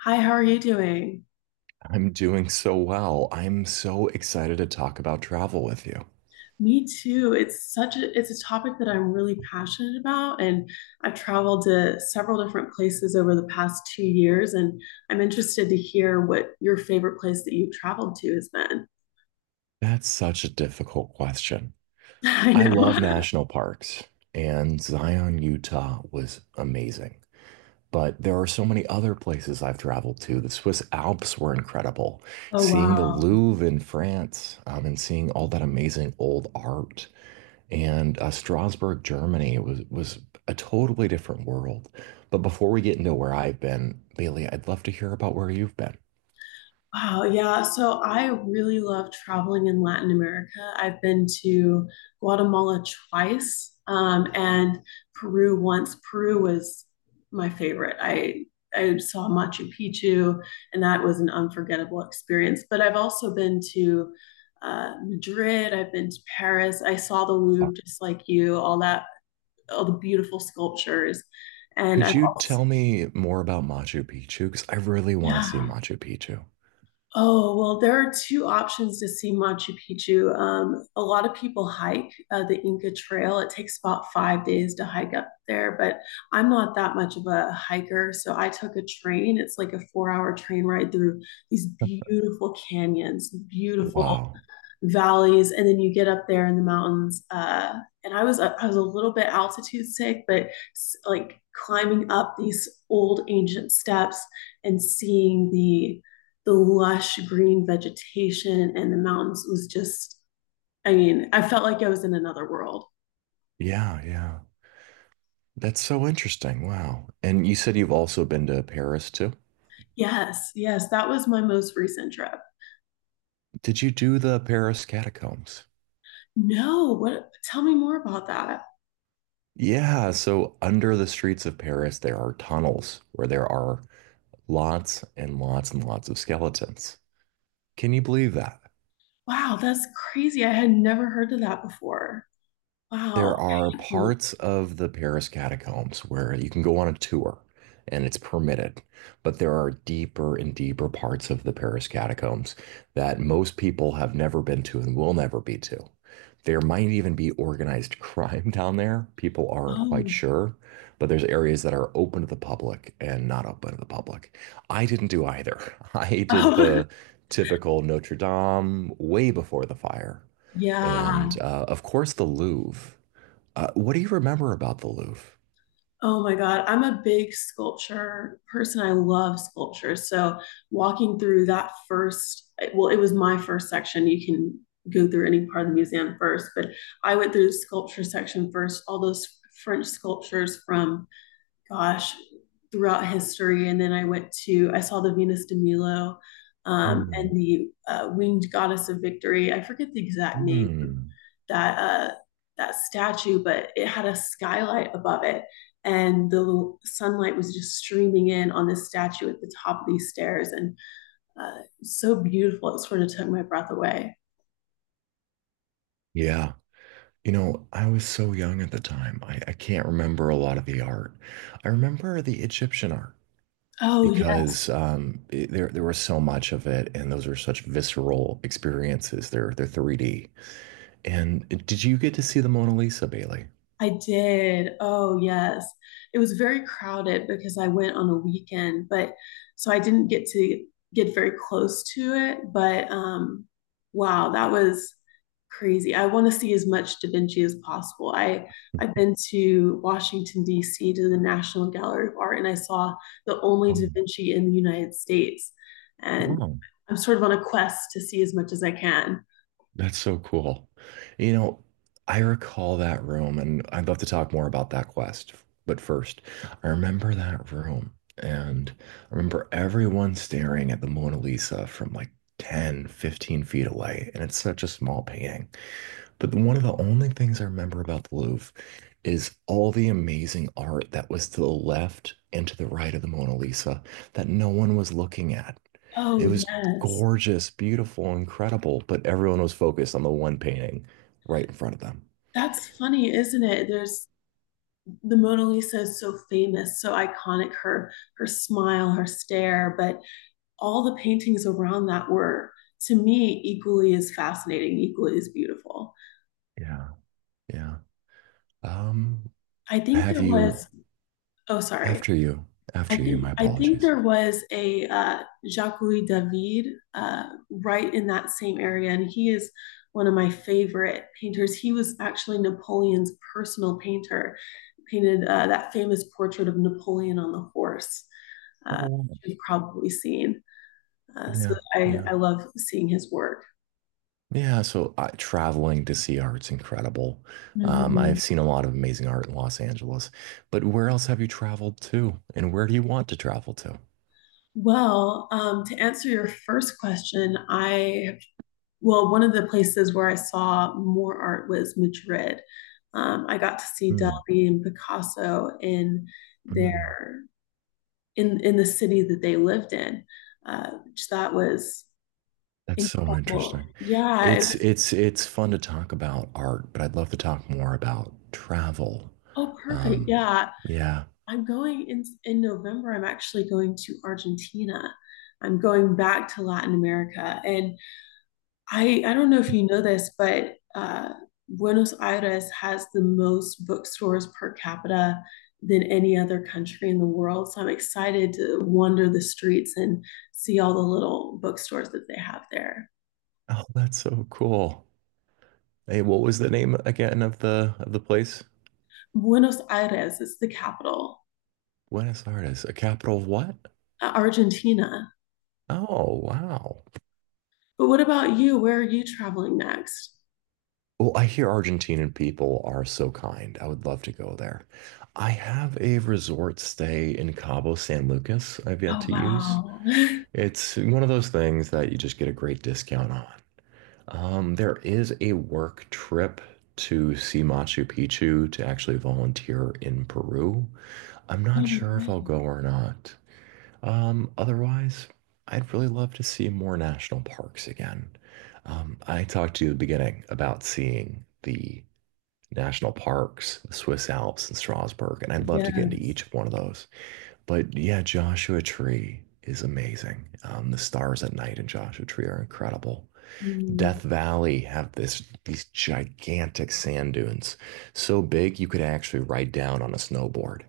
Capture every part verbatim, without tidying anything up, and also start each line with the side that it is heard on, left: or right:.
left: Hi, how are you doing?
right: I'm doing so well. I'm so excited to talk about travel with you.
left: Me too. It's such a it's a topic that I'm really passionate about, and I've traveled to several different places over the past two years, and I'm interested to hear what your favorite place that you've traveled to has been.
right: That's such a difficult question.
left: I
right: I
left: know.
right: love national parks, and Zion, Utah was amazing. But there are so many other places I've traveled to. The Swiss Alps were incredible.
left: Oh,
right: Seeing the
left: wow.
right: Louvre in France, um, and seeing all that amazing old art, and uh, Strasbourg, Germany was was a totally different world. But before we get into where I've been, Bailey, I'd love to hear about where you've been.
left: Wow, yeah. So I really love traveling in Latin America. I've been to Guatemala twice, um, and Peru once. Peru was my favorite. I I saw Machu Picchu, and that was an unforgettable experience. But I've also been to uh, Madrid. I've been to Paris. I saw the Louvre just like you, all that, all the beautiful sculptures. And
right: Could
left: I've
right: you
left: also,
right: tell me more about Machu Picchu? Because I really want to see
left: yeah.
right: Machu Picchu.
left: Oh, well, there are two options to see Machu Picchu. Um, a lot of people hike uh, the Inca Trail. It takes about five days to hike up there, but I'm not that much of a hiker. So I took a train. It's like a four hour train ride through these beautiful canyons, beautiful
right: Wow.
left: valleys, and then you get up there in the mountains. Uh, and I was uh, I was a little bit altitude sick, but like climbing up these old ancient steps and seeing the the lush green vegetation and the mountains was just I mean, I felt like I was in another world.
right: Yeah, yeah. That's so interesting. Wow. And you said you've also been to Paris too?
left: Yes, yes, that was my most recent trip.
right: Did you do the Paris catacombs?
left: No, what tell me more about that.
right: Yeah, so under the streets of Paris, there are tunnels where there are lots and lots and lots of skeletons. Can you believe that?
left: Wow, that's crazy. I had never heard of that before.
right: There
left: Wow.
right: are
left: Oh.
right: parts of the Paris catacombs where you can go on a tour and it's permitted, but there are deeper and deeper parts of the Paris catacombs that most people have never been to and will never be to. There might even be organized crime down there. People aren't quite
left: Oh.
right: sure, but there's areas that are open to the public and not open to the public. I didn't do either. I did
left: Oh.
right: the typical Notre Dame way before the fire.
left: Yeah.
right: And uh, of course, the Louvre, uh, what do you remember about the Louvre?
left: Oh my God. I'm a big sculpture person. I love sculpture. So walking through that first, well, it was my first section. You can go through any part of the museum first, but I went through the sculpture section first, all those French sculptures from, gosh, throughout history. And then I went to, I saw the Venus de Milo um,
right: Hmm.
left: and the uh, Winged Goddess of Victory. I forget the exact name
right: Hmm.
left: that uh, that statue, but it had a skylight above it, and the sunlight was just streaming in on this statue at the top of these stairs, and uh, so beautiful. It sort of took my breath away.
right: Yeah. You know, I was so young at the time. I, I can't remember a lot of the art. I remember the Egyptian art
left: Oh yeah.
right: because um, it- there there was so much of it, and those are such visceral experiences. They're they're three D. And uh, did you get to see the Mona Lisa, Bailey?
left: I did. Oh, yes. It was very crowded because I went on a weekend, but so I didn't get to get very close to it. But um, wow, that was crazy. I want to see as much Da Vinci as possible. I I've been to Washington D C to the National Gallery of Art, and I saw the only Da
right: Wow.
left: Vinci in the United States, and
right: Wow.
left: I'm sort of on a quest to see as much as I can.
right: That's so cool. You know, I recall that room, and I'd love to talk more about that quest. But first, I remember that room, and I remember everyone staring at the Mona Lisa from like ten, fifteen feet away. And it's such a small painting. But one of the only things I remember about the Louvre is all the amazing art that was to the left and to the right of the Mona Lisa that no one was looking at.
left: Oh,
right: It was
left: yes.
right: gorgeous, beautiful, incredible, but everyone was focused on the one painting right in front of them.
left: That's funny, isn't it? There's the Mona Lisa is so famous, so iconic, her her smile, her stare, but all the paintings around that were to me equally as fascinating, equally as beautiful.
right: Yeah. Yeah. Um,
left: I think
right: have
left: there
right: you,
left: was oh sorry.
right: after you,
left: I
right: after you, my
left: think I think
right: apologies.
left: there was a uh, Jacques Louis David uh, right in that same area, and he is one of my favorite painters. He was actually Napoleon's personal painter. Painted uh, that famous portrait of Napoleon on the horse.
right: Oh,
left: uh,
right: wow.
left: you've probably seen. Uh, so
right: Yeah,
left: I,
right: yeah.
left: I love seeing his work.
right: Yeah, so I, traveling to see art's incredible. Um,
left: Mm-hmm.
right: I've seen a lot of amazing art in Los Angeles, but where else have you traveled to, and where do you want to travel to?
left: Well, um, to answer your first question, I well, one of the places where I saw more art was Madrid. Um, I got to see
right: Mm,
left: Dalí and Picasso in
right: mm.
left: their in in the city that they lived in, uh, which that was
right: That's so
left: incredible.
right: interesting.
left: Yeah, it
right: It's
left: was
right: it's it's fun to talk about art, but I'd love to talk more about travel.
left: oh perfect.
right: Um,
left: Yeah,
right: yeah.
left: I'm going in in November. I'm actually going to Argentina. I'm going back to Latin America, and I I don't know if you know this, but uh, Buenos Aires has the most bookstores per capita than any other country in the world. So I'm excited to wander the streets and see all the little bookstores that they have there.
right: Oh, that's so cool. Hey, what was the name again of the of the place?
left: Buenos Aires is the capital,
right: Buenos Aires, a capital of what?
left: uh, Argentina.
right: Oh, wow.
left: But what about you? Where are you traveling next?
right: Well, I hear Argentinian people are so kind. I would love to go there. I have a resort stay in Cabo San Lucas I've yet
left: Oh
right: to use.
left: wow.
right: It's one of those things that you just get a great discount on. Um, there is a work trip to see Machu Picchu to actually volunteer in Peru. I'm
left: Oh,
right: not sure if I'll
left: no.
right: go or not. Um, otherwise, I'd really love to see more national parks again. Um, I talked to you at the beginning about seeing the national parks, the Swiss Alps, and Strasbourg. And I'd love to get into
left: Yes.
right: each one of those. But yeah, Joshua Tree is amazing. Um, the stars at night in Joshua Tree are incredible.
left: Mm.
right: Death Valley have this these gigantic sand dunes, so big you could actually ride down on a snowboard.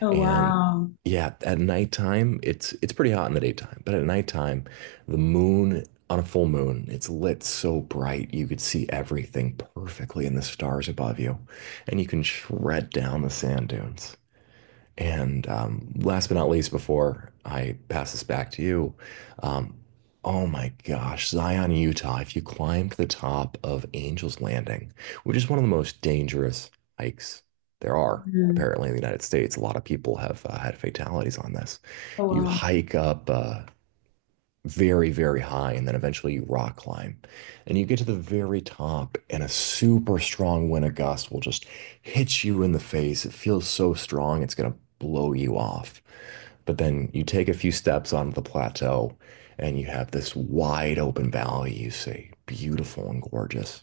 left: Oh,
right: And
left: wow.
right: yeah, at nighttime, it's it's pretty hot in the daytime, but at nighttime, the moon on a full moon, it's lit so bright you could see everything perfectly in the stars above you, and you can shred down the sand dunes. And um, last but not least, before I pass this back to you, um, oh my gosh, Zion, Utah, if you climb to the top of Angel's Landing, which is one of the most dangerous hikes there are,
left: Mm.
right: apparently, in the United States, a lot of people have uh, had fatalities on this.
left: Oh,
right: You
left: wow.
right: hike up uh, very, very high, and then eventually you rock climb. And you get to the very top, and a super strong wind of gust will just hit you in the face. It feels so strong, it's gonna blow you off. But then you take a few steps onto the plateau, and you have this wide open valley you see, beautiful and gorgeous.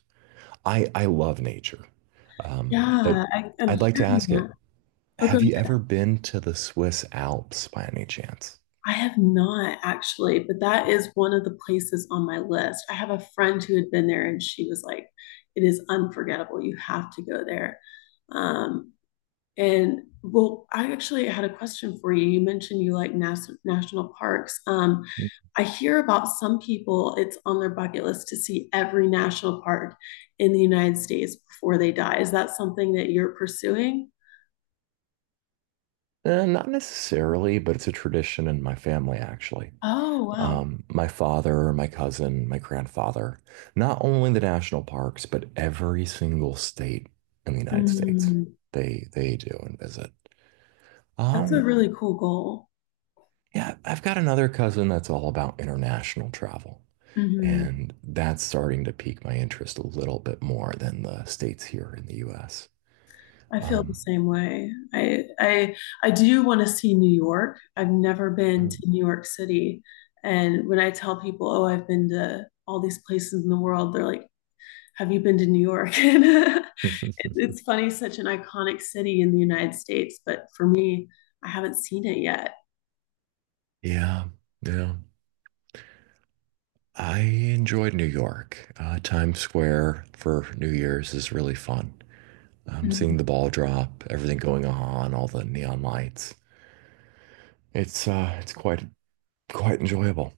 right: I, I love nature. Um, but
left: Yeah, I, I'm
right: I'd like to
left: hearing
right: ask it,
left: that. Oh, good.
right: have you ever been to the Swiss Alps by any chance?
left: I have not actually, but that is one of the places on my list. I have a friend who had been there and she was like, it is unforgettable. You have to go there. Um, And well, I actually had a question for you. You mentioned you like nas- national parks. Um, I hear about some people, it's on their bucket list to see every national park in the United States before they die. Is that something that you're pursuing?
right: Eh, not necessarily, but it's a tradition in my family, actually.
left: Oh, wow.
right: Um, my father, my cousin, my grandfather, not only the national parks, but every single state in the United States,
left: Mhm.
right: they they do and visit.
left: That's a
right: Um,
left: really cool goal.
right: yeah, I've got another cousin that's all about international travel, and that's starting to pique my interest a little bit more than the states here in the U S.
left: I feel the
right: Um,
left: same way. I I I do want to see New York. I've never been to New York City. And when I tell people, "Oh, I've been to all these places in the world," they're like, "Have you been to New York?" And it's funny, such an iconic city in the United States, but for me, I haven't seen it yet.
right: Yeah, yeah. I enjoyed New York. Uh, Times Square for New Year's is really fun. Um,
left: Mhm.
right: seeing the ball drop, everything going on, all the neon lights. It's uh, it's quite quite enjoyable.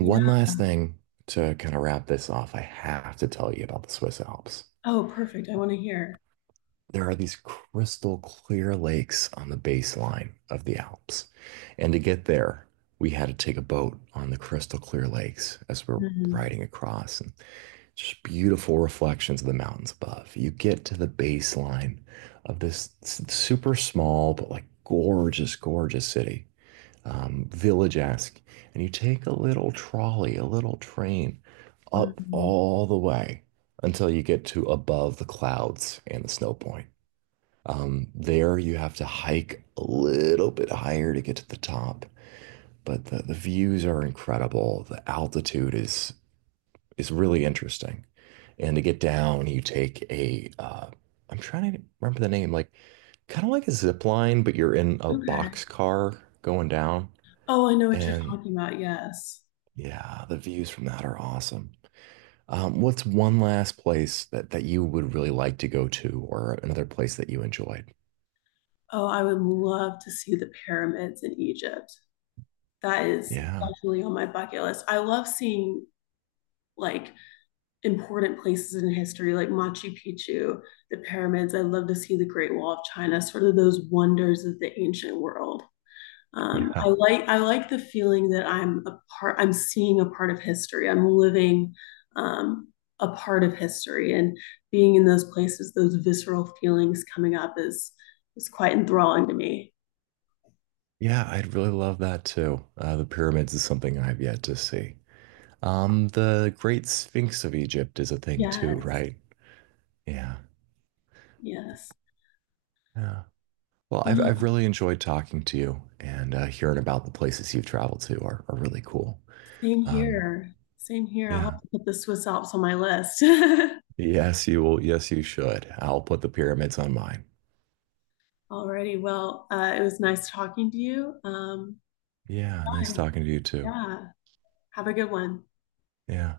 left: Yeah.
right: last thing to kind of wrap this off, I have to tell you about the Swiss Alps.
left: Oh, perfect. I want to hear.
right: There are these crystal clear lakes on the baseline of the Alps. And to get there, we had to take a boat on the crystal clear lakes as we're
left: Mhm.
right: riding across. And just beautiful reflections of the mountains above. You get to the baseline of this super small but like gorgeous, gorgeous city, um, village-esque, and you take a little trolley, a little train up
left: Mhm.
right: all the way until you get to above the clouds and the snow point. Um, there you have to hike a little bit higher to get to the top, but the, the views are incredible. The altitude is is really interesting. And to get down, you take a uh, I'm trying to remember the name, like kind of like a zip line, but you're in a
left: Okay.
right: box car going down.
left: Oh, I know what you're
right: And
left: talking about. Yes.
right: yeah, the views from that are awesome. Um, what's one last place that that you would really like to go to, or another place that you enjoyed?
left: Oh, I would love to see the pyramids in Egypt. That is
right: Yeah,
left: definitely on my bucket list. I love seeing like important places in history, like Machu Picchu, the pyramids. I love to see the Great Wall of China, sort of those wonders of the ancient world. Um, I
right: yeah,
left: like I like the feeling that I'm a part. I'm seeing a part of history. I'm living um, a part of history, and being in those places, those visceral feelings coming up is is quite enthralling to me.
right: yeah. I'd really love that too. Uh, the pyramids is something I've yet to see. Um, the Great Sphinx of Egypt is a thing too,
left: Yes,
right: right? Yeah,
left: yes.
right: yeah. Well, I've, I've
left: Wow.
right: really enjoyed talking to you and uh, hearing about the places you've traveled to are, are really cool.
left: Same
right: Um,
left: here. Same here. I'll
right: yeah.
left: have to put the Swiss Alps on my list.
right: Yes, you will. Yes, you should. I'll put the pyramids on mine.
left: Alrighty. Well, uh, it was nice talking to you. Um,
right: Yeah. Nice
left: bye.
right: talking to you too.
left: Yeah. Have a good one.
right: Yeah.